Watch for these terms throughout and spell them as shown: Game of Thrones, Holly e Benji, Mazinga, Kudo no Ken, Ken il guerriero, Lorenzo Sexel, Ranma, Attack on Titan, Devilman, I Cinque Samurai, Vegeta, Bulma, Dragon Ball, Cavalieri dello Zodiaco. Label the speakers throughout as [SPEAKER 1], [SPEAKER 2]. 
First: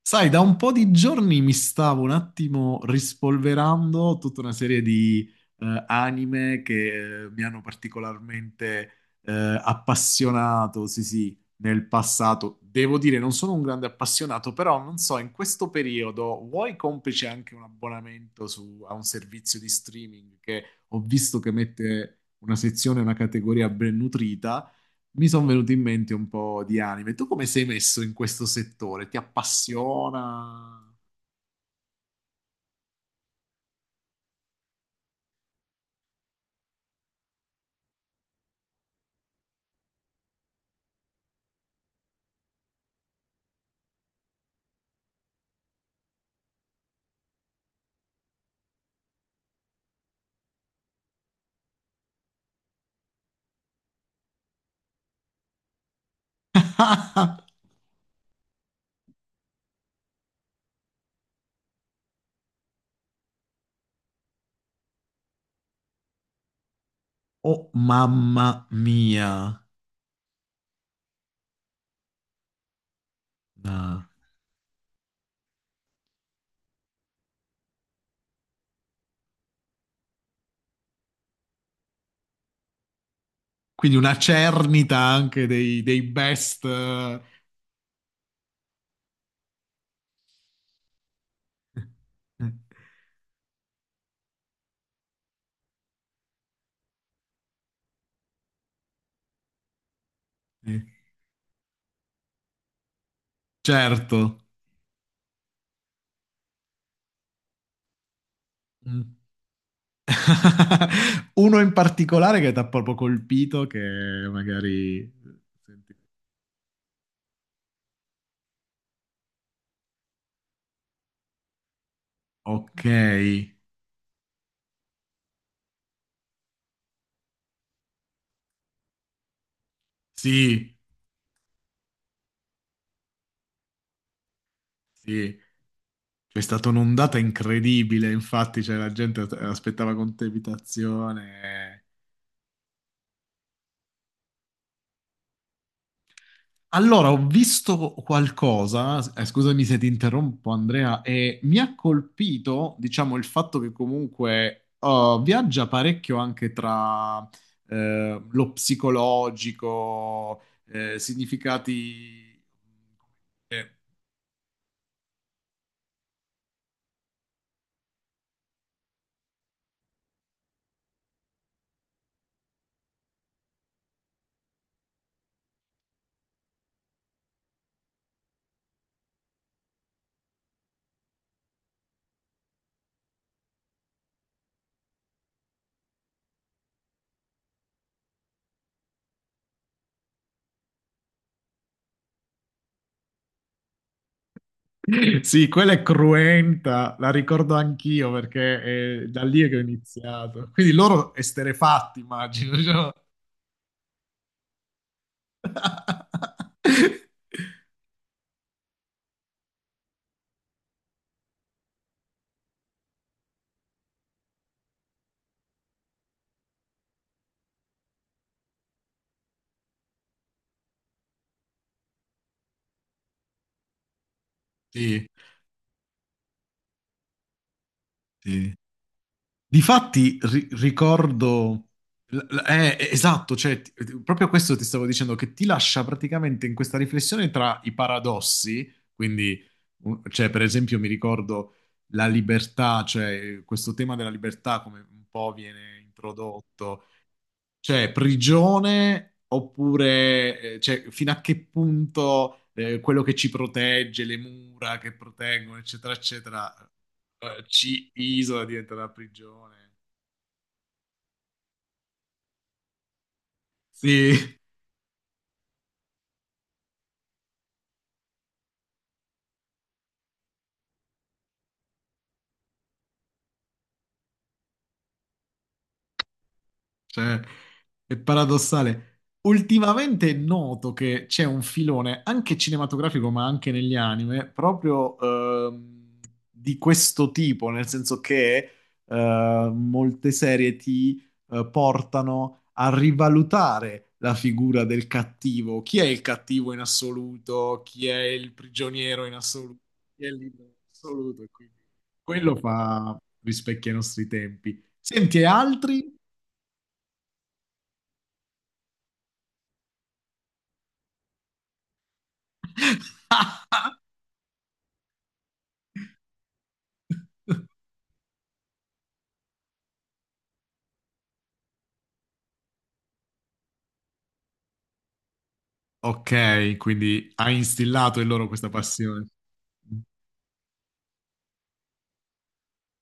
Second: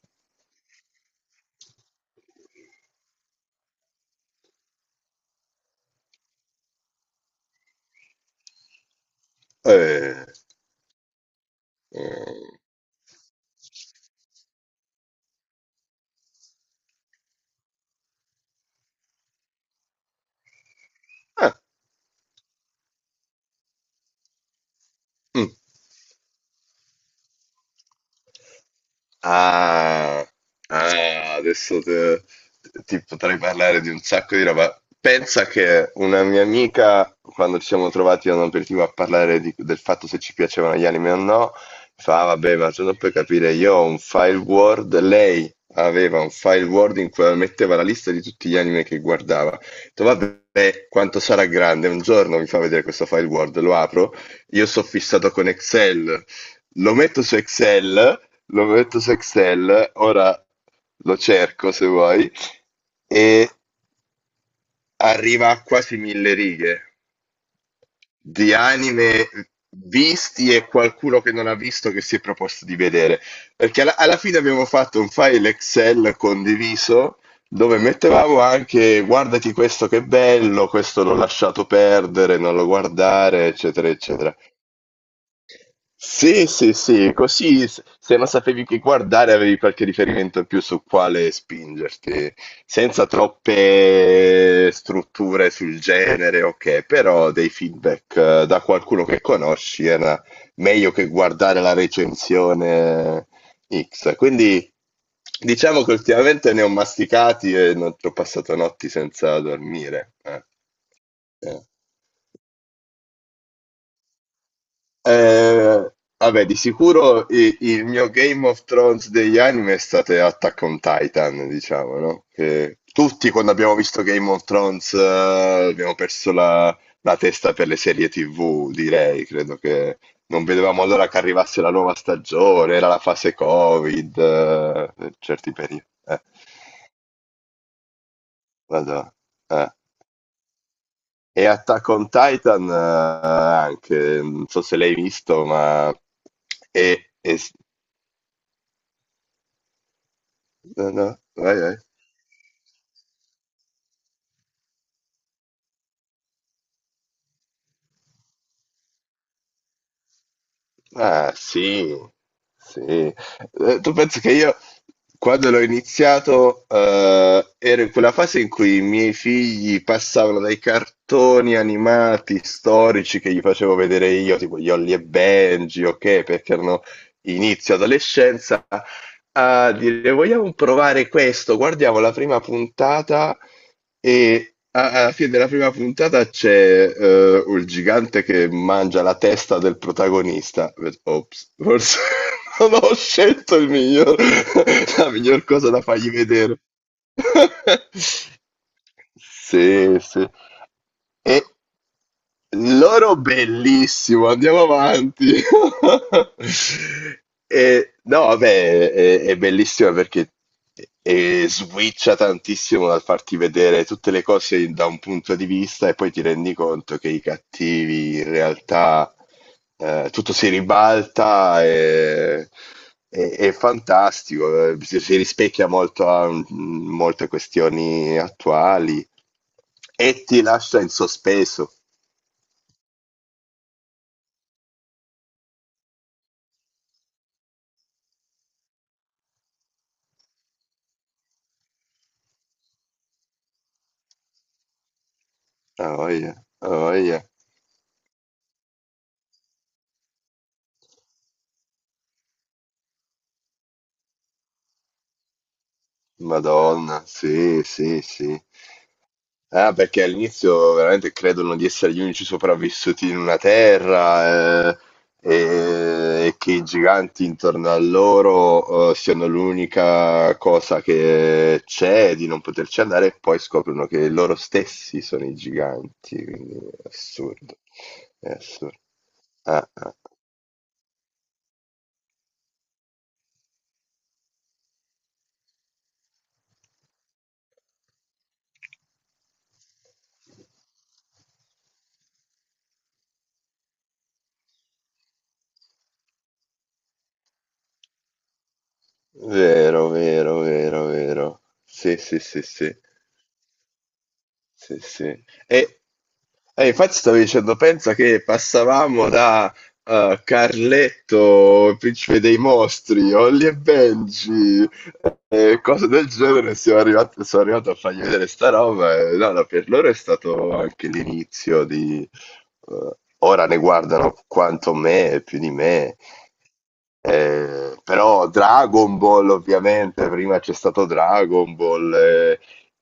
[SPEAKER 1] Sai, da un po' di giorni mi stavo un attimo rispolverando tutta una serie di anime che mi hanno particolarmente
[SPEAKER 2] Eh,
[SPEAKER 1] appassionato, sì sì, nel
[SPEAKER 2] eh,
[SPEAKER 1] passato. Devo dire, non sono un grande appassionato, però non so, in questo periodo vuoi complice anche un abbonamento a un servizio di streaming che ho visto che
[SPEAKER 2] ah,
[SPEAKER 1] mette una sezione, una categoria ben nutrita, mi sono
[SPEAKER 2] mm.
[SPEAKER 1] venuti in mente un po' di anime. Tu come sei messo in questo settore? Ti
[SPEAKER 2] Ah,
[SPEAKER 1] appassiona?
[SPEAKER 2] ah, adesso te- Ti potrei parlare di un sacco di roba. Pensa che una mia amica, quando ci siamo trovati a un aperitivo a parlare del fatto se ci piacevano gli anime o no, fa, "Ah, vabbè, ma tu non puoi capire, io ho un file Word, lei aveva un file Word in cui metteva la lista di tutti gli anime che guardava. Ho detto, vabbè, quanto sarà grande, un giorno mi fa vedere questo file Word, lo apro, io sono fissato con Excel, lo metto su Excel. Lorenzo Sexel, ora lo cerco se vuoi, e arriva a quasi 1000 righe
[SPEAKER 1] Oh, mamma
[SPEAKER 2] di
[SPEAKER 1] mia.
[SPEAKER 2] anime visti e qualcuno che non ha visto che si è proposto di vedere. Perché alla,
[SPEAKER 1] Ah.
[SPEAKER 2] alla fine abbiamo fatto un file Excel condiviso dove mettevamo anche guardati questo che bello, questo l'ho lasciato perdere, non lo guardare, eccetera,
[SPEAKER 1] Quindi una
[SPEAKER 2] eccetera.
[SPEAKER 1] cernita anche dei
[SPEAKER 2] Sì,
[SPEAKER 1] best.
[SPEAKER 2] sì, sì, così se non sapevi che guardare avevi qualche riferimento in più su quale spingerti, senza troppe strutture sul genere, ok, però dei feedback da qualcuno che conosci era
[SPEAKER 1] Eh.
[SPEAKER 2] meglio che guardare la recensione X.
[SPEAKER 1] Certo.
[SPEAKER 2] Quindi diciamo che ultimamente ne ho masticati e non ho passato notti
[SPEAKER 1] Mm.
[SPEAKER 2] senza dormire.
[SPEAKER 1] Uno
[SPEAKER 2] Eh.
[SPEAKER 1] in particolare che ti ha proprio colpito, che magari.
[SPEAKER 2] Eh,
[SPEAKER 1] Senti.
[SPEAKER 2] Vabbè, di sicuro il mio Game of Thrones degli anime è stato Attack on Titan, diciamo, no? Che
[SPEAKER 1] Ok.
[SPEAKER 2] tutti quando abbiamo visto Game of Thrones abbiamo perso la testa per le serie TV, direi. Credo che non
[SPEAKER 1] Sì,
[SPEAKER 2] vedevamo l'ora che arrivasse la nuova stagione, era la fase Covid, per
[SPEAKER 1] sì.
[SPEAKER 2] certi periodi.
[SPEAKER 1] C'è stata un'ondata incredibile, infatti, cioè, la
[SPEAKER 2] Vado,
[SPEAKER 1] gente
[SPEAKER 2] eh.
[SPEAKER 1] aspettava con
[SPEAKER 2] E
[SPEAKER 1] tepitazione.
[SPEAKER 2] Attack on Titan anche, non so se l'hai visto, ma
[SPEAKER 1] Allora, ho
[SPEAKER 2] è
[SPEAKER 1] visto qualcosa, scusami se ti interrompo,
[SPEAKER 2] No,
[SPEAKER 1] Andrea,
[SPEAKER 2] no,
[SPEAKER 1] e
[SPEAKER 2] vai,
[SPEAKER 1] mi ha
[SPEAKER 2] vai.
[SPEAKER 1] colpito, diciamo, il fatto che comunque oh, viaggia parecchio anche tra lo psicologico,
[SPEAKER 2] Ah, sì,
[SPEAKER 1] significati.
[SPEAKER 2] sì.
[SPEAKER 1] eh,
[SPEAKER 2] Tu pensi che io, quando l'ho iniziato, ero in quella fase in cui i miei figli passavano dai cartoni animati storici che gli facevo vedere io, tipo gli Holly e Benji, ok, perché erano inizio adolescenza, a dire vogliamo provare questo, guardiamo la prima puntata e alla fine della prima puntata c'è il gigante che mangia la testa del protagonista. Ops, forse non ho scelto il miglior, la miglior
[SPEAKER 1] Sì,
[SPEAKER 2] cosa
[SPEAKER 1] quella
[SPEAKER 2] da
[SPEAKER 1] è
[SPEAKER 2] fargli vedere.
[SPEAKER 1] cruenta, la ricordo anch'io perché è da lì che ho
[SPEAKER 2] Sì, sì.
[SPEAKER 1] iniziato. Quindi loro
[SPEAKER 2] E
[SPEAKER 1] esterefatti, immagino. Cioè.
[SPEAKER 2] loro bellissimo, andiamo avanti. No, vabbè, è bellissima perché switcha tantissimo dal farti vedere tutte le cose da un punto di vista e poi ti rendi conto che i cattivi in realtà tutto si ribalta è fantastico, si,
[SPEAKER 1] Sì,
[SPEAKER 2] si rispecchia molto a molte questioni
[SPEAKER 1] sì.
[SPEAKER 2] attuali
[SPEAKER 1] Difatti
[SPEAKER 2] e ti lascia in
[SPEAKER 1] ricordo.
[SPEAKER 2] sospeso.
[SPEAKER 1] Esatto, cioè, proprio questo ti stavo dicendo, che ti lascia praticamente in questa riflessione tra i paradossi, quindi, cioè, per esempio, mi ricordo la libertà, cioè questo tema della libertà come un po' viene
[SPEAKER 2] Ah, voglia, ah,
[SPEAKER 1] introdotto.
[SPEAKER 2] voglia.
[SPEAKER 1] Cioè, prigione oppure cioè, fino a che punto quello che ci protegge, le mura che proteggono, eccetera, eccetera,
[SPEAKER 2] Madonna, sì,
[SPEAKER 1] ci
[SPEAKER 2] sì, sì.
[SPEAKER 1] isola diventa una prigione.
[SPEAKER 2] Ah, perché all'inizio veramente credono di essere gli unici sopravvissuti in una
[SPEAKER 1] Sì,
[SPEAKER 2] terra, che i giganti intorno a loro, siano l'unica cosa che c'è di non poterci andare, e poi scoprono che loro stessi sono i giganti, quindi è
[SPEAKER 1] cioè,
[SPEAKER 2] assurdo,
[SPEAKER 1] è
[SPEAKER 2] è assurdo.
[SPEAKER 1] paradossale.
[SPEAKER 2] Ah, ah.
[SPEAKER 1] Ultimamente è noto che c'è un filone, anche cinematografico, ma anche negli anime, proprio di questo tipo, nel senso che molte serie ti portano a rivalutare la figura del cattivo. Chi è il cattivo in assoluto? Chi è il prigioniero in assoluto?
[SPEAKER 2] Vero,
[SPEAKER 1] Chi è il
[SPEAKER 2] vero,
[SPEAKER 1] libero in
[SPEAKER 2] vero,
[SPEAKER 1] assoluto? E
[SPEAKER 2] vero.
[SPEAKER 1] quindi
[SPEAKER 2] Sì, sì,
[SPEAKER 1] quello
[SPEAKER 2] sì, sì.
[SPEAKER 1] fa rispecchia i nostri tempi.
[SPEAKER 2] Sì,
[SPEAKER 1] Senti, e
[SPEAKER 2] sì. E,
[SPEAKER 1] altri?
[SPEAKER 2] e infatti stavo dicendo, pensa che passavamo da Carletto, il principe dei mostri, Holly e Benji, e cose del genere, sono arrivato a fargli vedere sta roba e no, no, per loro è stato anche l'inizio di. eh, Ora ne guardano quanto me, più di me,
[SPEAKER 1] Ok, quindi ha instillato in loro
[SPEAKER 2] però
[SPEAKER 1] questa
[SPEAKER 2] Dragon
[SPEAKER 1] passione.
[SPEAKER 2] Ball ovviamente, prima c'è stato Dragon Ball,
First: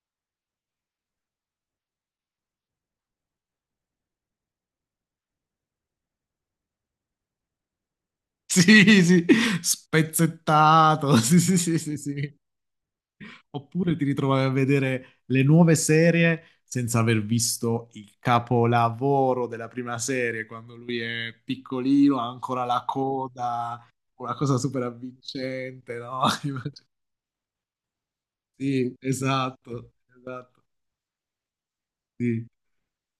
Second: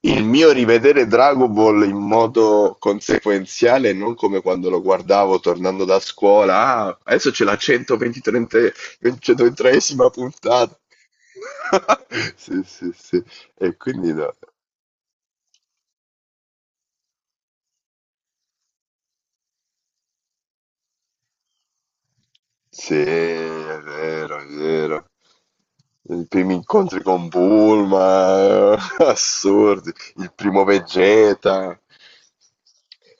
[SPEAKER 2] il mio rivedere Dragon Ball in modo consequenziale, non come quando lo guardavo tornando da scuola. Ah, adesso c'è la 123esima
[SPEAKER 1] Sì, sì,
[SPEAKER 2] 123esima puntata.
[SPEAKER 1] spezzettato. Sì, sì, sì, sì, sì.
[SPEAKER 2] Sì, sì, sì. E
[SPEAKER 1] Oppure ti
[SPEAKER 2] quindi no.
[SPEAKER 1] ritrovavi a vedere le nuove serie senza aver visto il capolavoro della prima serie, quando lui è piccolino, ha ancora la
[SPEAKER 2] Sì, è
[SPEAKER 1] coda, una
[SPEAKER 2] vero, è
[SPEAKER 1] cosa super
[SPEAKER 2] vero.
[SPEAKER 1] avvincente, no?
[SPEAKER 2] I primi incontri con Bulma,
[SPEAKER 1] Sì,
[SPEAKER 2] assurdi.
[SPEAKER 1] esatto,
[SPEAKER 2] Il
[SPEAKER 1] esatto.
[SPEAKER 2] primo Vegeta.
[SPEAKER 1] Sì.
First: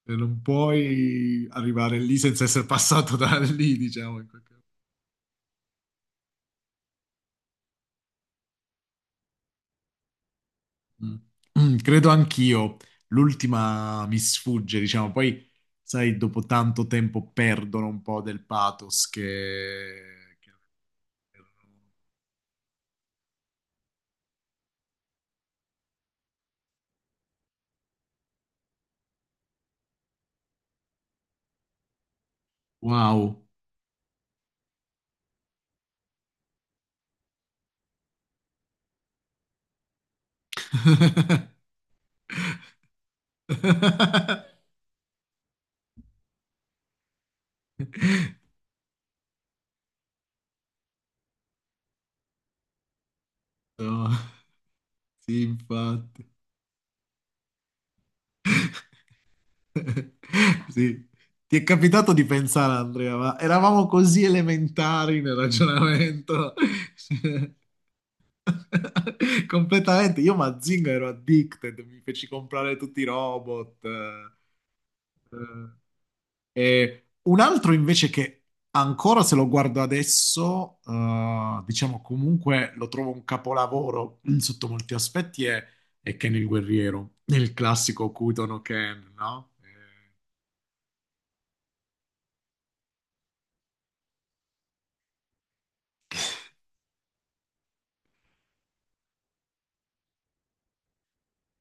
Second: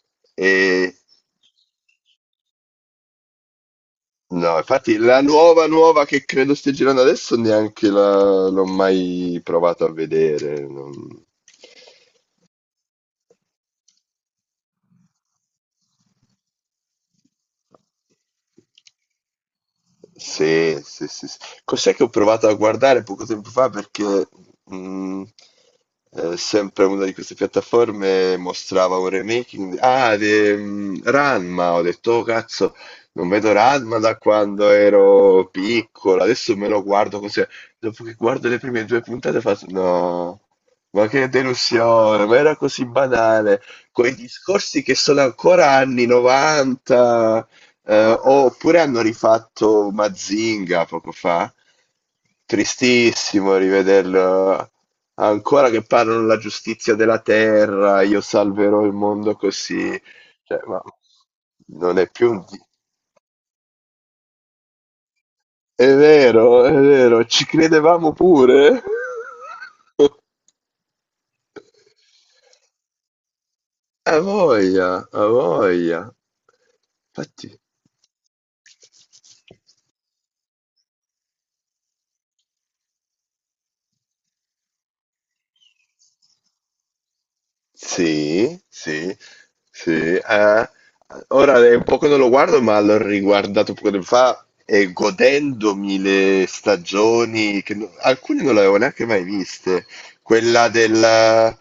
[SPEAKER 1] E non
[SPEAKER 2] E
[SPEAKER 1] puoi arrivare lì senza essere passato da lì, diciamo, in qualche
[SPEAKER 2] no,
[SPEAKER 1] modo.
[SPEAKER 2] infatti la nuova nuova che credo stia girando adesso neanche l'ho mai provato a vedere.
[SPEAKER 1] Mm. Mm, credo anch'io, l'ultima mi sfugge, diciamo, poi sai, dopo tanto tempo perdono un po' del pathos.
[SPEAKER 2] Sì, sì, sì, sì. Cos'è che ho provato a guardare poco tempo fa? Perché mh, sempre una di queste piattaforme mostrava un remaking di Ranma. Ho detto, oh, cazzo, non
[SPEAKER 1] Wow.
[SPEAKER 2] vedo Ranma da quando ero piccolo. Adesso me lo guardo così. Dopo che guardo le prime due puntate faccio, no, ma che delusione, ma era così banale. Quei discorsi che sono ancora anni 90. Oppure hanno rifatto Mazinga poco fa. Tristissimo
[SPEAKER 1] No,
[SPEAKER 2] rivederlo.
[SPEAKER 1] sì,
[SPEAKER 2] Ancora che parlano
[SPEAKER 1] infatti.
[SPEAKER 2] la giustizia della terra, io salverò il mondo così. Cioè, ma
[SPEAKER 1] Sì. Ti è
[SPEAKER 2] non è
[SPEAKER 1] capitato di
[SPEAKER 2] più.
[SPEAKER 1] pensare, Andrea, ma eravamo così elementari nel ragionamento.
[SPEAKER 2] È vero, ci credevamo pure.
[SPEAKER 1] Completamente, io Mazinga ero addicted, mi feci comprare tutti i robot.
[SPEAKER 2] A voglia, a voglia.
[SPEAKER 1] Eh. E un
[SPEAKER 2] Infatti,
[SPEAKER 1] altro invece che ancora se lo guardo adesso, diciamo comunque lo trovo un capolavoro sotto molti aspetti, è Ken il guerriero, il classico Kudo
[SPEAKER 2] sì,
[SPEAKER 1] no Ken,
[SPEAKER 2] sì,
[SPEAKER 1] no?
[SPEAKER 2] sì. Ora è un po' che non lo guardo, ma l'ho riguardato poco tempo fa e godendomi le stagioni, che alcune non le avevo neanche mai viste. Quella del,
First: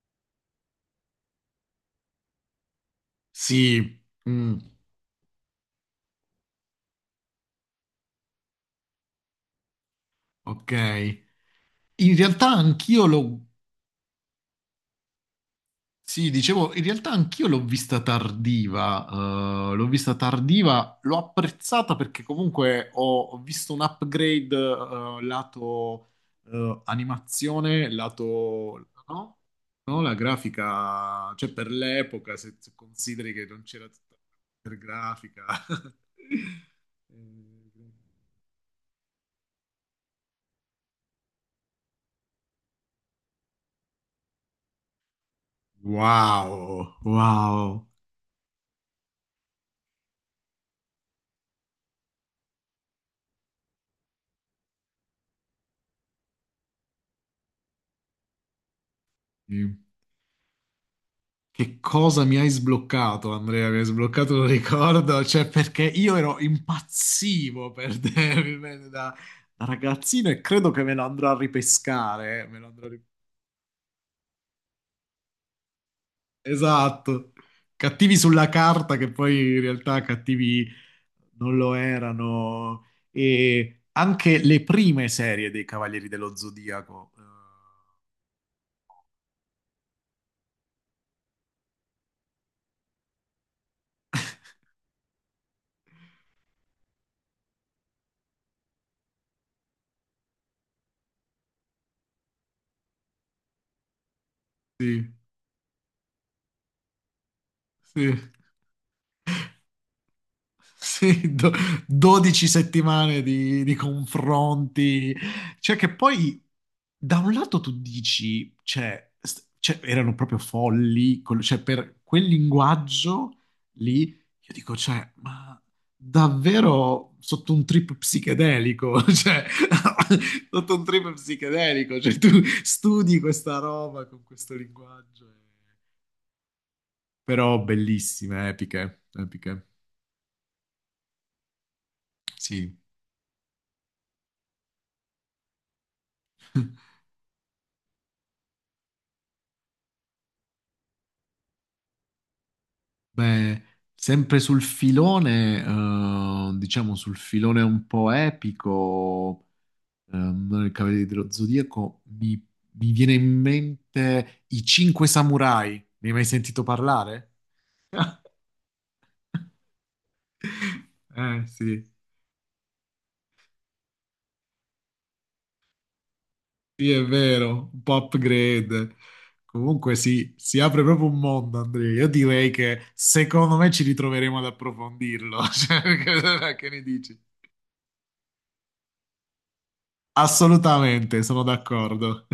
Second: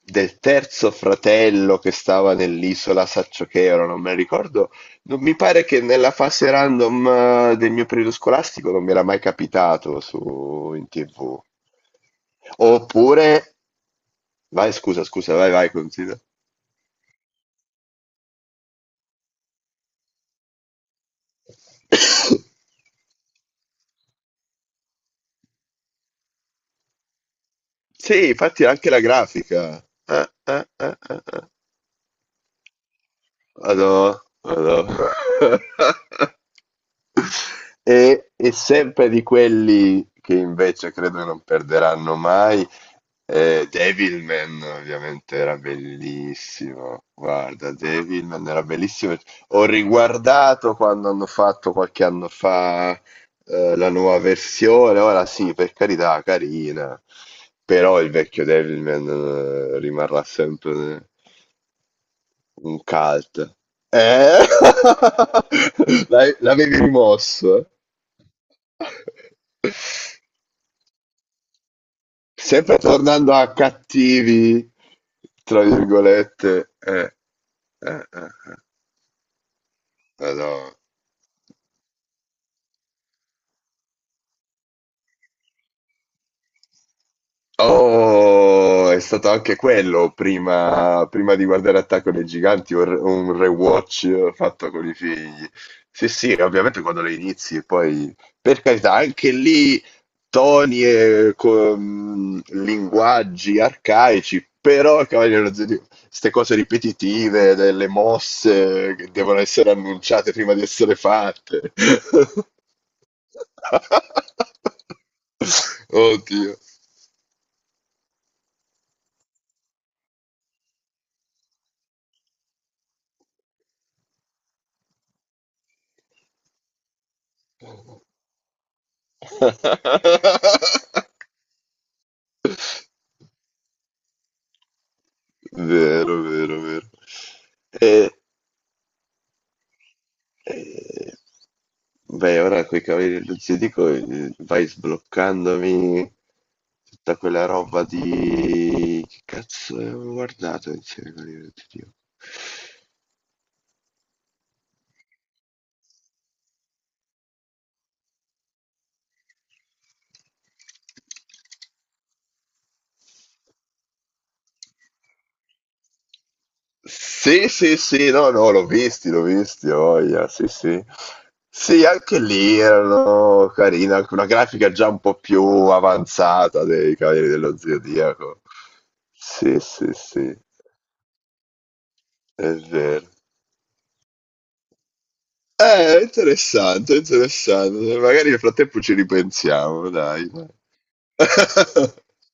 [SPEAKER 2] del terzo fratello che stava nell'isola Saccio Chero, non
[SPEAKER 1] Sì,
[SPEAKER 2] me la
[SPEAKER 1] mm,
[SPEAKER 2] ricordo. Non mi pare che nella fase random del mio periodo scolastico non mi era mai capitato
[SPEAKER 1] ok.
[SPEAKER 2] su, in TV.
[SPEAKER 1] In realtà anch'io lo
[SPEAKER 2] Oppure, vai, scusa, scusa, vai, vai, considera.
[SPEAKER 1] Sì, dicevo, in realtà anch'io l'ho vista tardiva, l'ho vista tardiva, l'ho apprezzata perché comunque ho visto un upgrade lato animazione,
[SPEAKER 2] Sì, infatti
[SPEAKER 1] lato.
[SPEAKER 2] anche la
[SPEAKER 1] No?
[SPEAKER 2] grafica.
[SPEAKER 1] No, la
[SPEAKER 2] Ah, ah, ah, ah,
[SPEAKER 1] grafica,
[SPEAKER 2] ah.
[SPEAKER 1] cioè per l'epoca, se consideri che non c'era tutta
[SPEAKER 2] Madò,
[SPEAKER 1] la
[SPEAKER 2] madò.
[SPEAKER 1] grafica. Eh,
[SPEAKER 2] E sempre di quelli che invece credo non perderanno mai, Devilman ovviamente era
[SPEAKER 1] Wow,
[SPEAKER 2] bellissimo. Guarda,
[SPEAKER 1] wow.
[SPEAKER 2] Devilman era bellissimo. Ho riguardato quando hanno fatto qualche anno fa la nuova versione. Ora sì, per carità, carina. Però il vecchio Devilman rimarrà sempre
[SPEAKER 1] Che cosa mi hai
[SPEAKER 2] un
[SPEAKER 1] sbloccato,
[SPEAKER 2] cult.
[SPEAKER 1] Andrea? Mi hai sbloccato un
[SPEAKER 2] Eh?
[SPEAKER 1] ricordo, cioè perché io ero
[SPEAKER 2] L'avevi rimosso?
[SPEAKER 1] impazzivo per Devilman da ragazzino e credo che me lo andrò a ripescare. Me lo
[SPEAKER 2] Sempre
[SPEAKER 1] andrò a ri-
[SPEAKER 2] tornando a cattivi, tra virgolette. Eh,
[SPEAKER 1] Esatto,
[SPEAKER 2] eh,
[SPEAKER 1] cattivi sulla
[SPEAKER 2] eh.
[SPEAKER 1] carta che poi in realtà cattivi
[SPEAKER 2] Madonna.
[SPEAKER 1] non lo erano. E anche le prime serie dei Cavalieri dello Zodiaco.
[SPEAKER 2] Oh, è stato anche quello prima di guardare Attacco dei Giganti, un rewatch fatto con i figli. Sì, sì, ovviamente quando le inizi, poi per carità, anche lì toni e linguaggi arcaici, però il
[SPEAKER 1] Sì,
[SPEAKER 2] Cavaliere dello Zodiaco, queste cose ripetitive delle
[SPEAKER 1] sì.
[SPEAKER 2] mosse che devono essere annunciate prima di essere
[SPEAKER 1] Sì,
[SPEAKER 2] fatte.
[SPEAKER 1] 12 settimane di confronti, cioè che poi
[SPEAKER 2] Oddio.
[SPEAKER 1] da un lato tu dici, cioè, cioè, erano proprio folli, cioè per quel linguaggio lì, io dico, cioè, ma davvero sotto un trip psichedelico, cioè, sotto un trip psichedelico, cioè tu studi questa roba con questo linguaggio,
[SPEAKER 2] Vero, vero, vero.
[SPEAKER 1] però
[SPEAKER 2] E,
[SPEAKER 1] bellissime, epiche, epiche,
[SPEAKER 2] e- Beh, ora
[SPEAKER 1] sì.
[SPEAKER 2] coi Cavalieri del Zodiaco vai sbloccandomi tutta quella roba di. Che cazzo avevo guardato insieme ai Cavalieri del Zodiaco?
[SPEAKER 1] Beh, sempre sul filone, diciamo sul filone un po' epico, non il Cavaliere dello Zodiaco, mi viene in mente I Cinque Samurai. Ne hai mai sentito parlare?
[SPEAKER 2] Sì, sì, sì, no, no, l'ho visti, ho voglia, sì, sì.
[SPEAKER 1] Eh
[SPEAKER 2] Sì,
[SPEAKER 1] sì,
[SPEAKER 2] anche lì erano carina, anche una grafica già un po' più avanzata
[SPEAKER 1] sì,
[SPEAKER 2] dei
[SPEAKER 1] è
[SPEAKER 2] Cavalieri dello
[SPEAKER 1] vero, un po'
[SPEAKER 2] Zodiaco.
[SPEAKER 1] upgrade.
[SPEAKER 2] Sì, sì,
[SPEAKER 1] Comunque sì,
[SPEAKER 2] sì,
[SPEAKER 1] si apre proprio un mondo, Andrea. Io direi
[SPEAKER 2] è
[SPEAKER 1] che
[SPEAKER 2] vero.
[SPEAKER 1] secondo me ci ritroveremo ad approfondirlo. Cioè, che ne
[SPEAKER 2] Interessante,
[SPEAKER 1] dici?
[SPEAKER 2] interessante. Magari nel frattempo ci ripensiamo, dai.
[SPEAKER 1] Assolutamente, sono d'accordo.